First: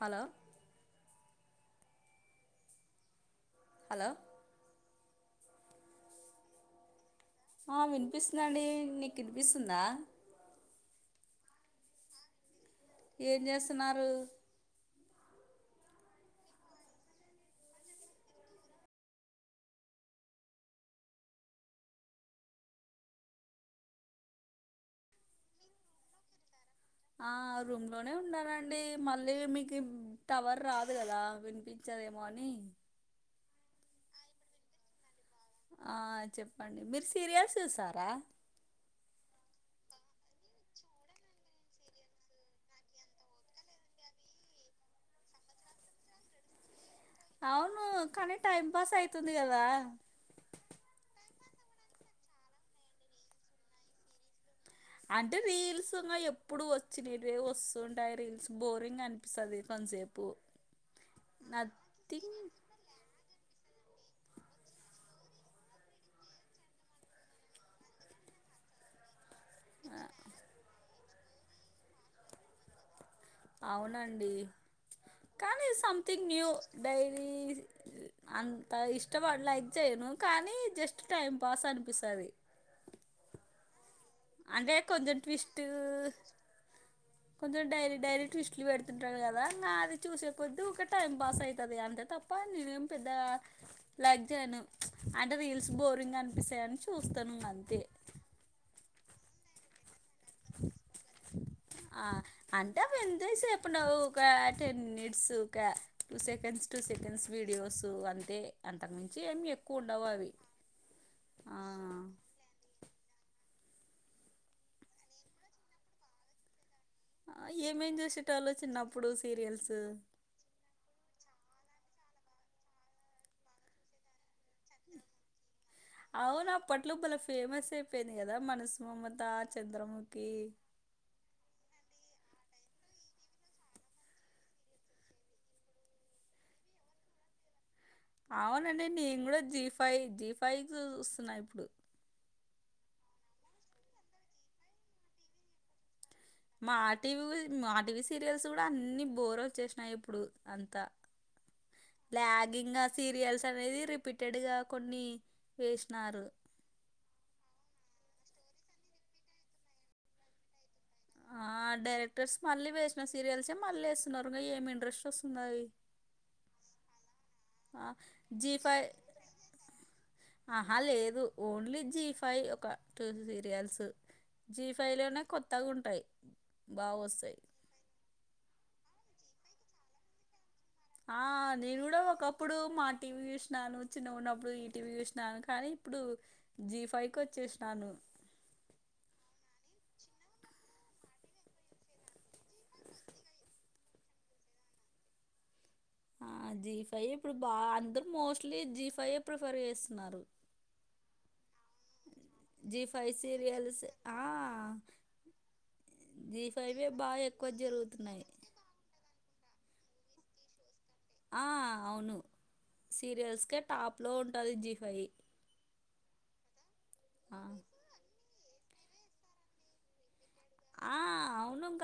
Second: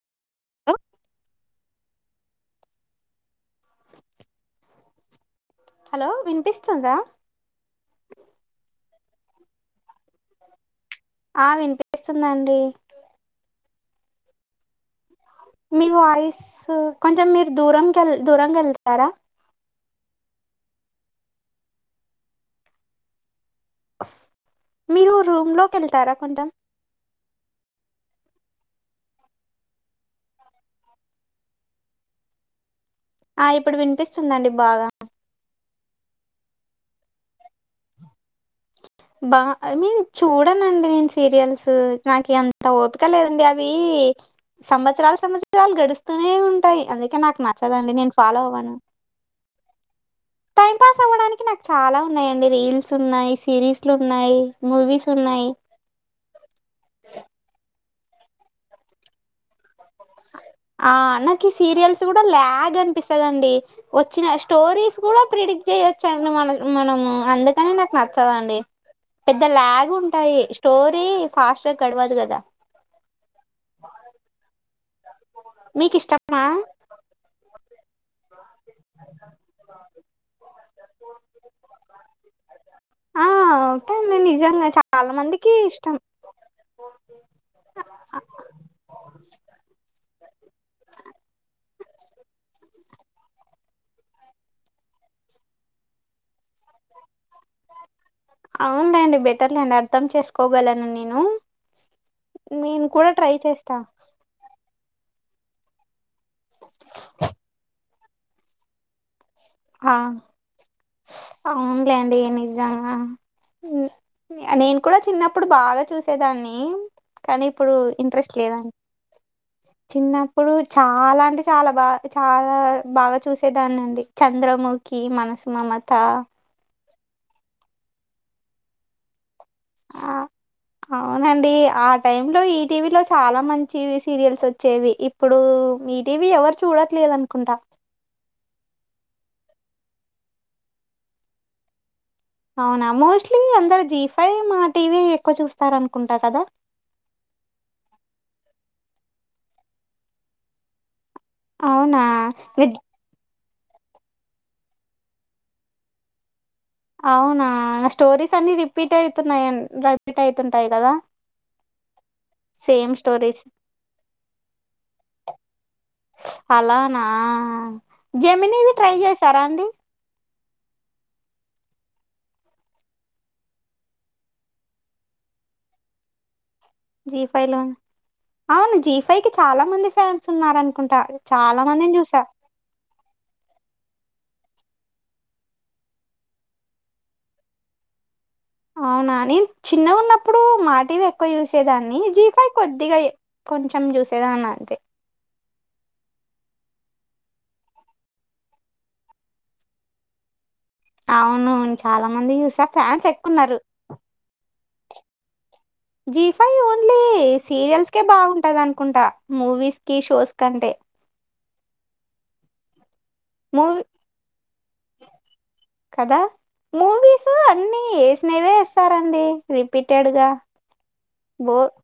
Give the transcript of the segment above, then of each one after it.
Hello hello hello hello వినిపిస్తుందా ఆ వినిపిస్తుందండి నీకు వినిపిస్తుందా ఆ వినిపిస్తుందండి ఏం చేస్తున్నారు మీ వాయిస్ కొంచెం మీరు దూరంకెల్ దూరంగెళ్తారా మీరు రూమ్ లోకి వెళ్తారా కొంచం ఆ రూమ్ లోనే ఉన్నానండి మళ్ళీ మీకు టవర్ రాదు కదా వినిపించ దేమో అని ఆ ఇప్పుడు వినిపిస్తుందండి బాగా ఆ చెప్పండి మీరు సీరియల్స్ చూస్తారా బా ఐ మీన్ చూడనండి నేను సీరియల్స్ నాకు ఎంత ఓపిక లేదండి అవి సంవత్సరాలు సంవత్సరాలు గడుస్తనే ఉంటాయి నాకు అవును నచ్చదండి నేను కానీ ఫాలో టైం అవ్వను పాస్ అయితుంది కదా టైం పాస్ అవ్వడానికి చాలా ఉన్నాయిండి రీల్స్ ఉన్నాయి సిరీస్లున్నాయి అంటే రీల్స్ ఇగ ఎప్పుడు వచ్చినవే వచ్చు టాయి రీల్స్ బోరింగ్ అనిపిస్తది కొంతసేపు ఆ నాకి సీరియల్స్ కూడా నథింగ్ ల్యాగ్ అనిపిస్తదండి వచ్చిన స్టోరీస్ కూడా ప్రిడిక్ట్ చేయొచ్చండి మన మనము అందుకనే నాకు నచ్చదండి పెద్ద లాగ్ ఉంటాయి స్టోరీ ఫాస్ట్ గా గడవదు కదా అవునండి కానీ సంథింగ్ మీకిష్టమా? న్యూ డైలీ ఆ ఇష్టపడి లైక్ చేయను కానీ జస్ట్ టైం పాస్ అనిపిస్తది ఆ ఉంటాండి నిజంగా అంటే చాలా కొంచెం మందికి ట్విస్ట్ ఇష్టం కొంచెం డైలీ డైలీ ట్విస్ట్లు పెడుతుంటారు కదా నా అది చూసే కొద్ది ఊకె టైం పాస్ అయితది తప్ప నేనేం పెద్ద లైక్ చేయను అంటే రీల్స్ బోరింగ్ అనిపిస్తాయని చూస్తను అంతే అవునులేండి బెటర్లేండి అర్థం చేసుకోగలను నేను, ఆ అంటే నేను అవి కూడా ట్రై చేస్తా సూకా two seconds two seconds videos అంతే అంతక్ మిం ఆ ఆ ఔన్లేండి నీ గానా ఉమ్ ఇంగ్య నేన్ కూడా చిన్నప్పుడు బాగా చూసేదాన్ని ఆ, కానీ ఇప్పుడు ఏమేం ఇంట్రెస్ట్ చూసేటోళ్ళు లేదన్ చిన్నప్పుడు సీరియల్స్ చిన్నప్పుడు చాలా అంటే చాలా బా చాలా బాగా చూసేదానండి చంద్రముఖి మనసుమమత లోపల ఫేమస్ ఐపెంద్ గదా మనసు మమతార్ చంద్రముఖి టైం లో ఈటీవీ లో చాలా మంచి సీరియల్స్ వచ్చేవి ఇప్పుడు మీటీవీ ఎవ్వర్ చూడట్లే లేదనుకుంటా ఔనండి నేన్ గూడా జీ ఫై జీ ఫై జూస్తున్నా ఇప్పుడు ఔనా మోస్ల్టీ అందరు జీ ఫై మా టీవీ ఎక్కు చూస్తరన్ మా టీవీ వివ్ మా టీవీ సీరియల్స్ గూడా అన్ని బోరోచ్చేసినైయ్ ఇప్పుడు అంతా ఔనా వెజ్ కనేది రిపీటెడు గా కొన్ని వేశ్ నారు ఔనా స్టోరీస్ అన్ని రిపీట్ ఐతున్నాయన్ రైపీటైతుంటాయి గదా ఆ డైరెక్టర్స్ మళ్ళీ వేసిన స్టోరీస్. సీరియల్సే మళ్ళేస్తున్నరు ఇగ ఏమ్ ఇంట్రెస్ట్ వోస్తునది అలానా జీ జెమినివి ఫైవ్ ట్రై జేసారా అండి ఆహా లేదు ఓన్లీ జీ ఫై ఒక టూ సీరియల్సు జీ ఫై లోనే కొత్త గుంటాయ్ జీ ఫై లా ఔన్ జీ ఫై కి చాలా మంది ఫ్యాన్స్ ఉన్నరాన్ ఆ నేన్ గూడా ఒకప్పుడు మాటివి జూషినాను చిన్నగున్నప్పుడు ఈటీవీ జూస్నా కానీ ఇప్పుడు జి ఫై కోచ్చేశ్ నాను ఔనా నేన్ చిన్నగున్నప్పుడు మా టివే ఎక్కు యూశేదాన్ని జి ఫై కొద్దిగా ఏ కొంచమ్ జ్ చూసేదాన్నా అంతే ఆ జీ ఫైయే ఇప్పుడు బా అందర్ మోస్ట్లీ జీ ఫైయే ప్రిఫర్ ఏస్సున్నారు ఔనున్ చాలా మంది యుసా జీ ఫ్యాన్స్ ఫైవ్ ఎక్కున్నరు సీరియల్స్ ఆ జీ ఫై ఫైవే ఓన్లీ బాగా ఎక్కువ సీర్ యల్స్ కే జరుగుతున్నాయి బాఉంటదనుకుంటా మూవీస్ కి షోస్ కంటే ఆ ఔను సీరి యల్స్ కే మూవీ టాప్లో ఉంటది జీ ఫై కదా మూవీస్ అన్ని యేసినవే వేస్తారండి రిపీటెడ్ గా బోర్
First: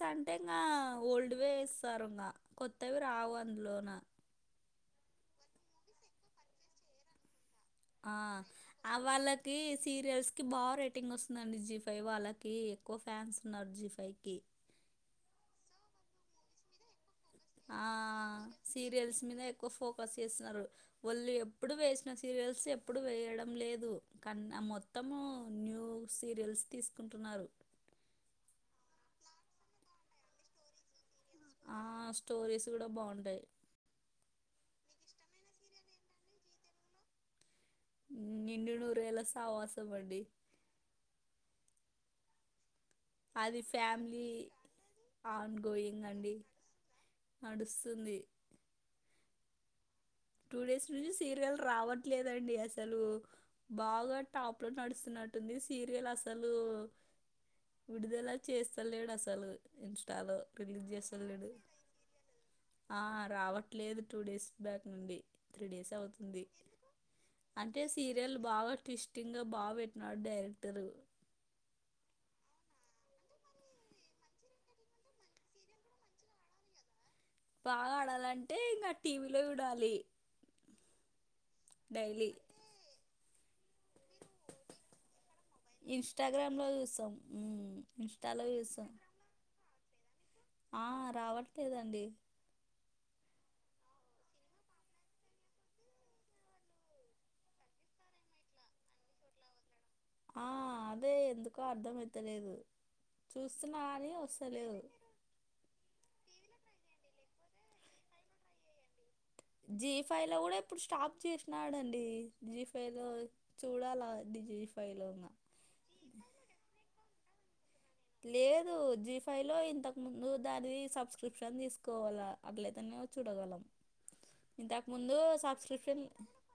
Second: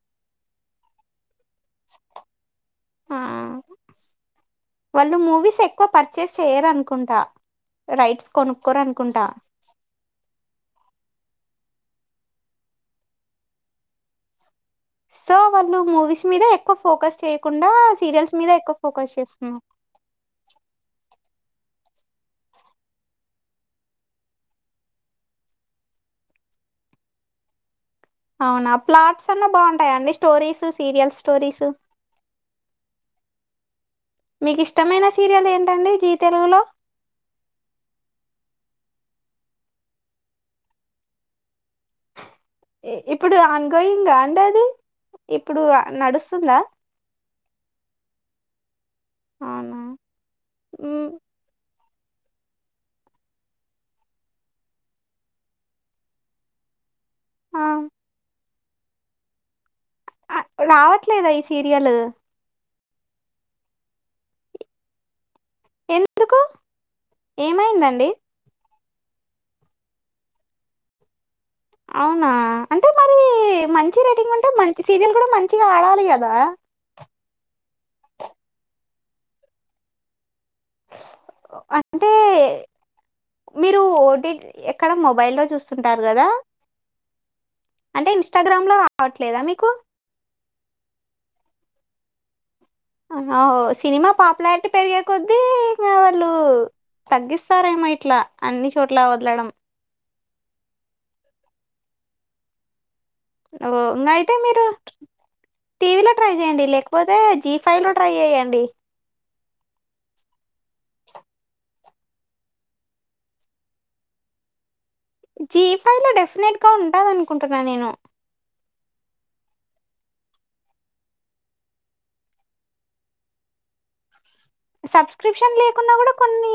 కంటేనా ఓల్డ్ వే వేస్తారూంగా కొత్తవి ఆ రావ్ అందులోన వాళ్ళు మూవీస్ ఎక్కు పర్చెస్ చెయ్ రనుకుంటా ఆ ఆ వాళ్ళకి సీరియల్స్ కి బా రెట్ టింగోస్తుందండి జి ఫై వాళ్ళకి ఎక్కువ ఫ్యాన్స్ ఉన్నరు జి ఫై కి సో వాళ్ళు మూవీస్ మీద ఎక్కు ఫోకస్ చేయకుండా ఆ ఆ సీరియల్స్ మీద ఎక్కువ ఫోకస్ సీరియల్స్ మీద చేస్తున్నారు ఎక్కువ్ ఫోకస్ సేస్సున్నరు ఒళ్ళి ఎప్ ప్పుడు వేశ్న సీరియల్స్ ఎప్పుడు వేయడం లేదు కన్నా మొత్తము న్యూ సీరియల్స్ తీస్ కుంటున్నారు ఔనా ప్లాట్స్ అన్నా బాఉంటాయండి స్టోరీస్ సీరియల్స్ ఆ స్టోరీస్ గుడా బాఉంటాయ్ మీక్ ఇష్టమైన సీరియల్ ఏంటండి జీ తెలుగులో హ్మ్ నిండు నూరేళ్ల సావాసమండి ఇప్పుడు అది అన్గోయింగ్ ఫ్యామిలీ అండి అది ఆన్ ఇప్పుడు గోయింగ్ అండి నడుస్తుందా నడుస్తుంది అవునా టూ డేస్ మ్, నుంచి సీరియలు రావ లేదండి అసలు బాగా టాప్ లో నడుస్తున్నట్టుంది సీరియల్ అసలు ఆ. విడుదలా చేస్తా లేడు అసలు ఇన్స్టాలో ఆ, రిలీజ్ రావట్లేదా ఈ చేసలేడు సీరియల్ ఆ రావట్లేదు టూ డేస్ బ్యాక్ నుండి త్రీ డేస్ ఎందుకు అవుతుంది అంటే ఏమైందండి సీరియల్ బాగా టిస్టింగ్గా బాగా పెట్టినాడు డైరెక్టరు అవునా అంటే మరి మంచి రేటింగ్ ఉంటే మంచి సీరియల్ కూడా మంచిగా ఆడాలి కదా బాగా ఆడాలంటే ఇంకా టీవీలో చూడాలి అంటే డైలీ మీరు ఓటీ ఎక్కడ మొబైల్ లో చూస్తుంటారు కదా ఇన్స్టాగ్రామ్ లో చూస్తాం ఉమ్, అంటే ఇన్స్టాలో ఇన్స్టాగ్రామ్ లో చూస్తాం రావట్లేదా మీకు ఆ రావట్లేదండి ఆ సినిమా పాపులారిటీ పెరిగే కొద్దీ ఇంకా వాళ్ళు తగ్గిస్తారేమో ఇట్లా అన్ని చోట్ల వదలడం ఆ అదే ఎందుకో అర్థమయితలేదు ఓ ఇంకా అయితే మీరు టీవీలో ట్రై చేయండి లేకపోతే జీ ఫైవ్ లో ట్రై చేయండి జీ ఫైవ్ లో కూడా ఇప్పుడు స్టాప్ చేసినాడండి జీ ఫైవ్ లో చూడాలా దివి జీ ఫైవ్ లో డెఫినెట్ గా ఉంటదనుకుంటున్నా నేను లేదు జీ ఫై లో ఇంతకు ముందు దానిది సబ్స్క్రిప్షన్ తీసుకోవాలా అట్లేతనే చుడగలం సబ్స్క్రిప్షన్ లేకున్నా కూడా కొన్ని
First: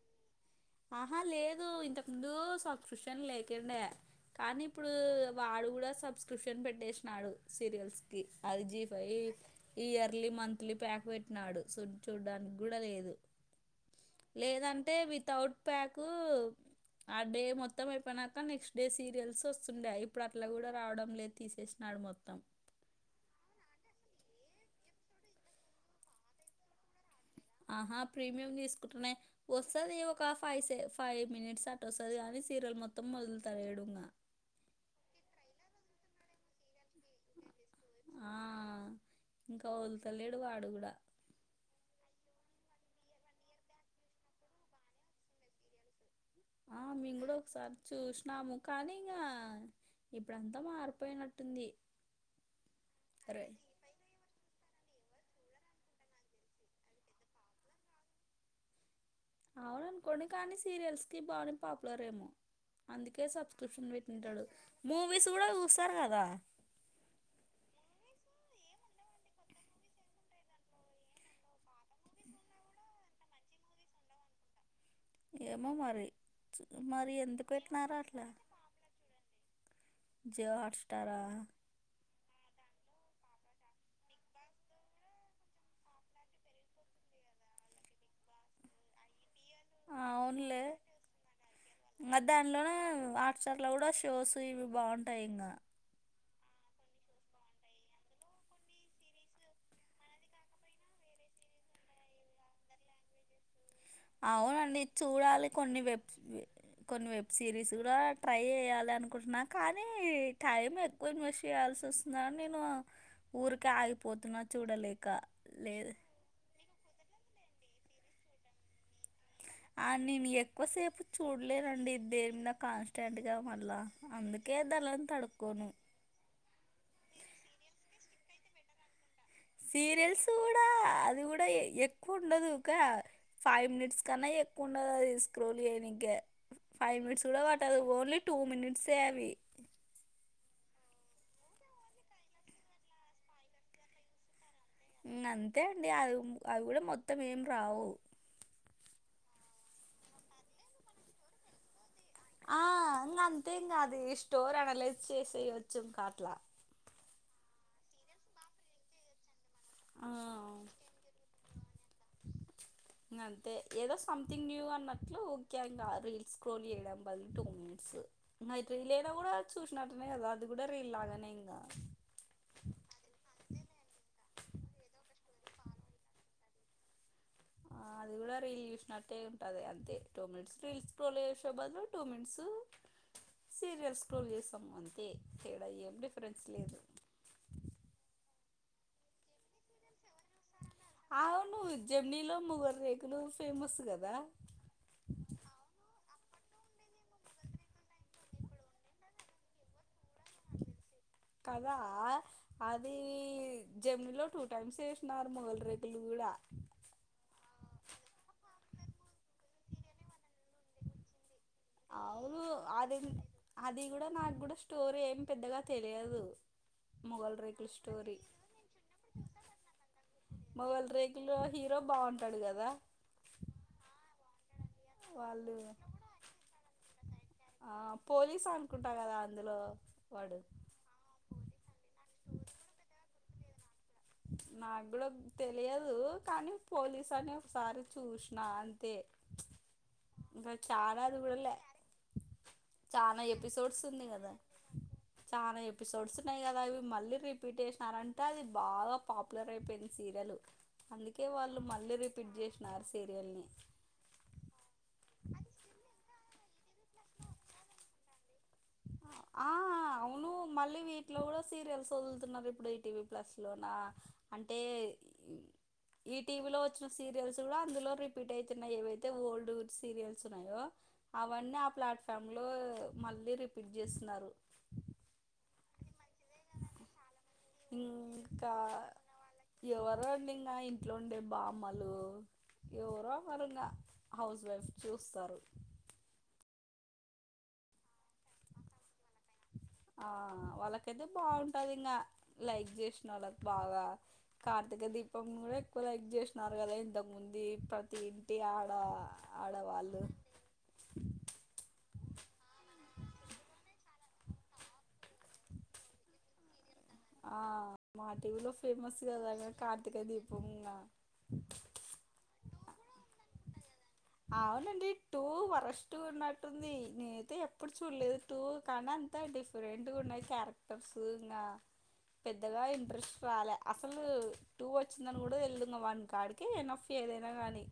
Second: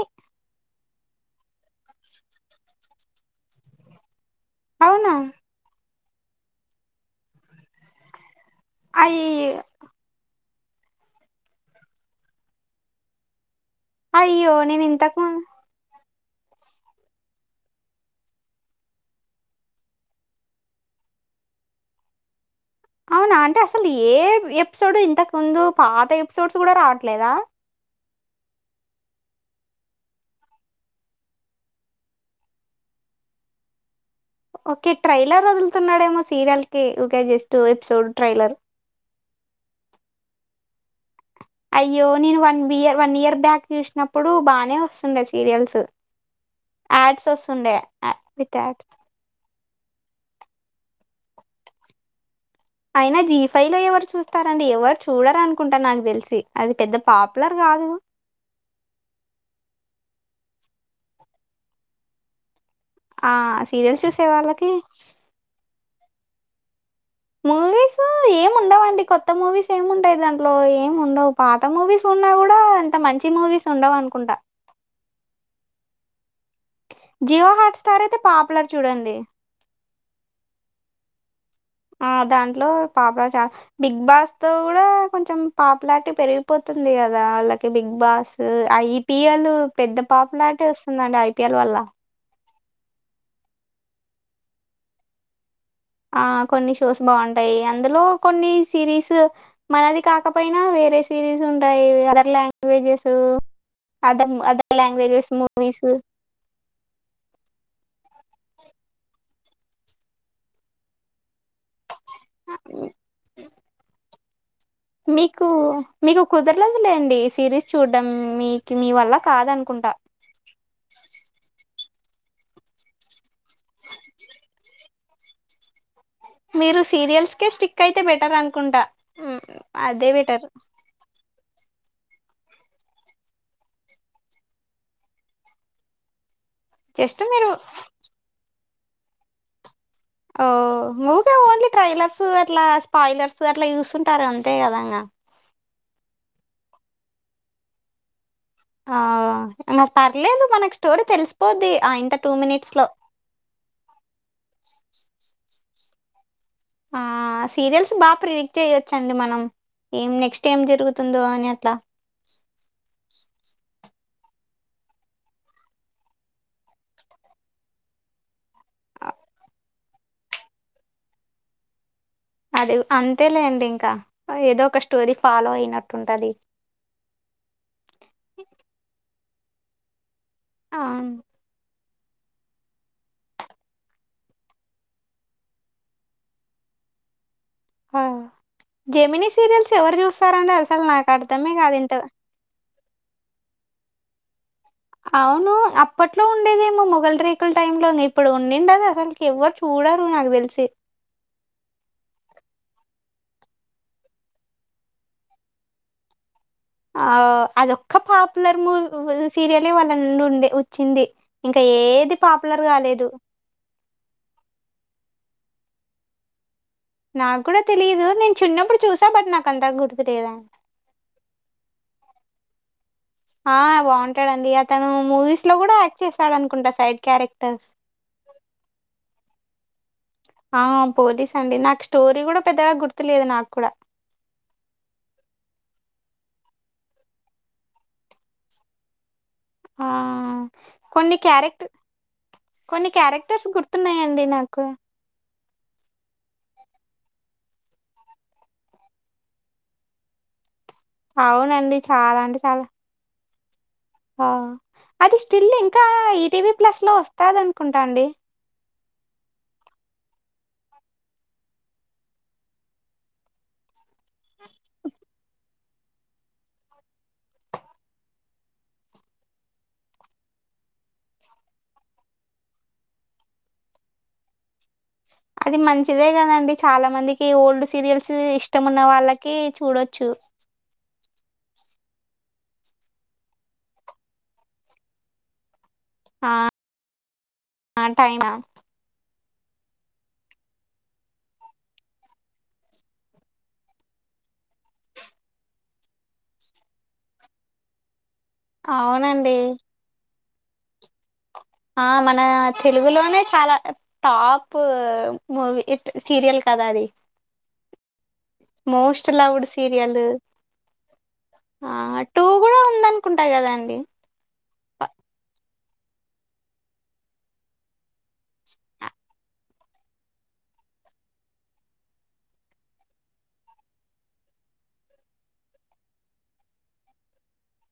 ఆహా లేదు ఇంతకు ముందు సబ్స్క్రిప్షన్ లేకండే కానీ ఇప్పుడు అవునా వాడు కూడా సబ్స్క్రిప్షన్ పెట్టేసినాడు సీరియల్స్ కి అది జీ ఫై అయ్య ఇయర్లీ మంత్ ఇలి ప్యాక్ పెట్టినాడు సు చూడ్డానికి కూడా లేదు అయ్యో నేను లేదంటే ఇంతకు ము వితౌట్ ప్యాక్ ఆ డే మొత్తం అయిపోయినాక నెక్స్ట్ డే సీరియల్స్ వస్తుండే ఇప్పుడు అట్లా కూడా రావడం లేదు తీసేసినాడు మొత్తం అవునా అంటే అసలు ఏ ఎపిసోడ్ ఇంతకు ముందు పాత ఎపిసోడ్స్ కూడా రావట్లేదా ఆహా ప్రీమియం తీసుకుంటునే వస్తది ఒక ఫైవ్ సే ఫైవ్ మినిట్స్ అట్ట వస్తది కానీ సీరల్ మొత్తం మొదలుత ఏడున్న ఓకే ట్రైలర్ వదులుతున్నాడేమో సీరియల్ కి ఒక జస్ట్ ఎపిసోడ్ ఆ ట్రైలర్ ఇంకా వలుతల్లేడు వాడు కూడా అయ్యో నేను one beer one year back చూసినప్పుడు బానే వస్తుండే సీరియల్స్ ఆ మేము యాడ్స్ కూడా వస్తుండే ఒకసారి చూసినాము విత్ యాడ్ కానీ ఇగ ఇప్పుడంతా మారిపోయినట్టుంది అయినా జీ రే ఫైవ్ లో ఎవరు చూస్తార అండి ఎవరు చూడరు అనుకుంటా నాకు తెలిసి అది పెద్ద పాపులర్ కాదు అవును అనుకోండి కానీ సీరియల్స్ కి బాగానే పాపులర్ ఏమో అందుకే ఆ సబ్స్క్రిప్షన్ సీరియల్స్ చూసే పెట్టింటాడు వాళ్ళకి మూవీస్ కూడా చూస్తారు కదా మూవీస్ ఏమిండవండి కొత్త మూవీస్ ఏముండయి దాంట్లో ఏం ఉండవు పాత మూవీస్ ఉన్నా గుడా అంత మంచి మూవీస్ ఉండవనుకుంట ఏమో మరి మరి ఎందుకు జియో హాట్ పెట్టినారో స్టార్ అట్ల అయితే పాపులర్ చూడండి జియో హాట్ స్టారా ఆ దాంట్లో పాపులచా బిగ్ బాస్ తో గుడా కొంచెం పాపులారిటీ పెరిగిపోతు గదా ఆళ్ళకి big boss I P L పెద్ద ఆ, అవునులే పాపులారిటి వస్తుందండి ఐ పి ఎల్ వల్ల హాట్సార్ లో గుడా షోస్ ఇవి బాగుంటాయి ఇంగ ఆ కొన్ని షోస్ బాగుంటాయి అందులో కొన్ని సిరీస్ మనది కాకపోయినా వేరే సిరీస్ ఉంటాయి అదర్ లాంగ్వేజెస్ అదర్ అదర్ అవునండి లాంగ్వేజెస్ చూడాలి కొన్ని మూవీస్ వెబ్ కొన్ని వెబ్ సిరీస్ గుడా ట్రై చేయాలి అనుకుంటున్నా కానీ టైం ఎక్కువ ఇన్వెస్ట్ చెయాల్సి నేను ఊరికే ఆగిపోతున్న మీకు మీకు కుదర్లేదులేండి సిరీస్ చూడ్డం మీక్ మీ వల్ల ఆ కాదనుకుంటా నేను ఎక్కువసేపు చూడ్లేనండి దేనిమింద కాన్స్టెంట్గా మళ్ళా అందుకే ధన్ల తడుక్కోను మీరు సీరియల్స్ కే స్టిక్ అయితే బెటర్ అనుకుంటా ఉమ్, అదే సీరియల్స్ బెటర్ గుడా అది గుడా ఎ కుండదు కా ఫైవ్ మినిట్స్ కన్నా ఎక్కువుండడది స్క్రోల్ చేయనీకె ఫైవ్ జస్ట్ మిట్స్ గుడా మీరు వట్టదు ఓన్లీ టూ మినిట్సే అవి ఆ మూగా ఓన్లీ ట్రైలర్స్ అట్లా స్పాయిలర్స్ అట్లా చూస్తుంటారన్ తేగదంగా ఇంక అంతే అండి అవి గూడ మొత్తం ఏం రావు ఆ నా పర్లేదు మనకు స్టోరీ తెలిసిపోద్ది టూ ఆ మినిట్స్ లో ఇంగ అంతే ఇంగది స్టోర్ అనలైజ్ చేసేయొచ్చు ఇంకాట్లా ఆ సీరియల్స్ బాగా ప్రిడిక్ట్ చేయ్యొచ్చండి మనం ఏం నెక్స్ట్ ఆ ఏం జరుగుతుందో అని ట్ల ఇంగంతే ఏదో సంథింగ్ న్యూ అన్నట్లు ఓకేంగా రీల్స్ స్క్రోల్ చేయడం బదులు టూ మినిట్స్ రీలైనా గూడా చూసినట్టునే గదా అది గూడ రీల్ లాగానే ఇంగ అది అంతేలేండి ఇంకా ఏదో ఒక స్టోరీ ఫాలో అయినట్టుంటుది ఆ అది గూడా రీల్ చూసినట్టే ఉంటాది అంతే టూ మినిట్స్ ఆ రీల్స్ స్క్రోల్ చేసే బదులు టూ మింట్స్ సీరియల్స్ స్క్రోల్ చేసాము అంతే తేడా ఏం డిఫరెన్స్ లేదు జెమిని సీరియల్స్ ఎవరు చూస్తారండి అసలు నాకర్థమే గాదు ఇంటో తులు ఫేమస్ గదా అవును అప్పట్లో ఉండేదేమో మొఘలు రేకులు టైమ్ లోని ఇప్పుడు ఉనిండదు అసలుకి ఎవరు చూడ కథా అద్ జెమిని లో టూ టైమ్స్ వేసినారు మొగలి రేకులు గూడా ఆ వాళ్ళండుండే వచ్చింది ఇంక ఏది అవును పాపులర్ అది గాలేదు అది గూడా నాగ్గూడ స్టోరీ ఏం పెద్దగా తెలియదు మొగల్ నాకు కూడా రేకులు తెలియదు స్టోరీ నేను చిన్నప్పుడు చూసా బట్ నాకు అంత గుర్తులేదండి మొగల్ రేకుల్లో హీరో ఉంటడు గదా ఆ బాగుంటాడండి తను మూవీస్ లో వాళ్ళు గుడా యాక్ట్ చేసాడనుకుంటా సైడ్ క్యారెక్టర్ ఆ పోలీస్ అనుకుంటా కదా అందులో వాడు ఆ పోలీస్ అండి నాకు స్టోరీ గుడా పెద్దగా గుర్తులేదు నాక్కుడ నాక్కూడా తెలియదు కానీ పోలీస్ అని ఒకసారి చూసిన అంతే, ప్చ్ ఆ నేను చాలా కొన్ని చూడలే క్యారెక్టర్ కొన్ని క్యారెక్టర్స్ గుర్తున్నాయండి నాకు చానా ఎపిసోడ్స్ ఉన్నాయి కదా అవి మళ్ళీ రిపీట్ చేసినారంటే అది బాగా పాపులర్ అయిపోయింది సీరియల్ అందుకే వాళ్ళు అవునండి మళ్ళీ చాలా రిపీట్ అంటే చాలా చేసినారు సీరియల్ని ఆ అది స్టిల్ ఇంకా ఈటీవీ ప్లస్ లో వస్తాది అనుకుంటా అండి అ ఆ అవును మళ్ళీ వీట్లో కూడా సీరియల్స్ వదులుతున్నారు ఇప్పుడు ఈటీవీ ప్లస్ లోన. అంటే ఈ టీవీ లో వచ్చిన సీరియల్స్ కూడా అందులో రిపీట్ అవుతున్నాయి, ఏవైతే ఓల్డ్ సీరియల్స్ ఉన్నాయో అవన్నీ ఆ ప్లాట్ఫామ్ లో మళ్ళీ రిపీట్ చేస్తున్నారు అది మంచిదే గదండీ! చాలా మందికి ఓల్డ్ సీరియల్స్ ఇంకా ఇష్టమున్న వాళ్ళకి ఎవరో చూడొచ్చు. అండి ఇంగా ఇంట్లో ఉండే బామ్మలు ఎవరో ఒకరింగా హౌజ్ వైఫ్స్ చూస్సరు ఆ వంటైనా ఆ అ వాళ్ళకైతే బాగుంటది ఇంగా లైక్ చేసిన వాళ్ళకి బాగా కార్తీక దీపం, నువ్ ఎక్కువ లైక్ చేసిననారు కదా ఇంతకుముంది ప్రతి టి ఆడ అవునండి. ఆడ వాళ్ళు ప్చ్ ఆ మన తెలుగులోనే చాలా టాప్ మూవీ హిట్ సీరియల్ కదా అది. ఆ మాటీవి లో ఫేమస్ మోస్ట్ లవ్డ్ కదా కార్తీక సీరియల్. దీపం ఇంగ ఆ టూ కూడా ఉందనుకుంటా కదాండి అవునండి టూ వరస్ స్ట్ గా ఉన్నట్టుంది నేనైతే ఎప్పుడు చూడలేదు టూ కానీ అంత డిఫరెంట్ గా ఉన్నాయి క్యారెక్టర్ సూనా పెద్దగా ఇంట్రెస్ట్ రాలే అసలు టూ వచ్చిందని కూడా తెల్దు, ఇంగ వన్ కాడికి ఎన ఫే ఏదైనా గానీ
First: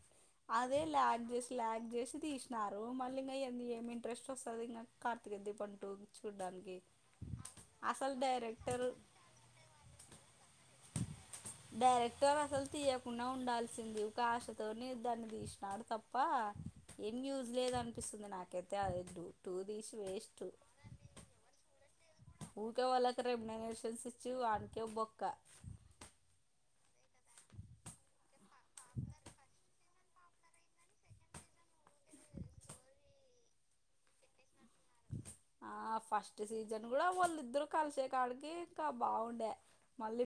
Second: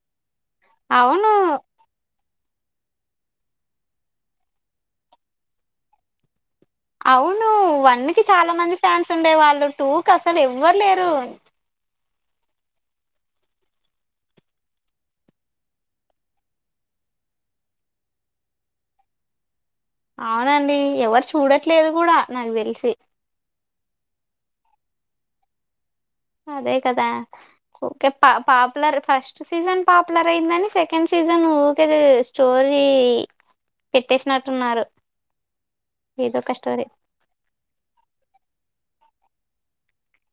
అవును ప్యాక్ చేసి తీసినారు మళ్ళీ ఇంగా ఏంది ఏమి ఇంట్రెస్ట్ వస్తాది ఇంగ కార్తీకదీపం టూ చూడ్డానికి. అవును వన్ అసలు కి చాలా మంది డైరెక్టర్ ఫ్యాన్స్ ఉండేవాళ్ళు టూకి అసలు ఎవ్వరులేరు. కాదు అసలు తీయకుండా ఉండాల్సింది ఒకాశతోనే దాన్ని తీసినాడు తప్ ప్ప ఏం యూజ్ లేదు అనిపిస్తుంది నాకైతే ఆ ఎడ్లు అవునండి ఎవ్వరు చూడట్లేదు కూడా నాకు ఊకే తెలిసి వాళ్ళకి రెమ్యునరేషన్స్ ఇచ్చు వానికే బొక్క అదే కదా ఓకే పా పాపులర్ ఫస్ట్ సీజన్ పాపులర్ అయిందని సెకండ్ సీజన్ ఊరకనే స్టోరీ పెట్టేసినట్టున్నారు ఆ ఏదో ఫస్ట్ ఒక స్టోరీ సీజన్ కూడా వాళ్ళిద్దరు కలిసే కాడికి కాబ్ బాగుండే మళ్ళీ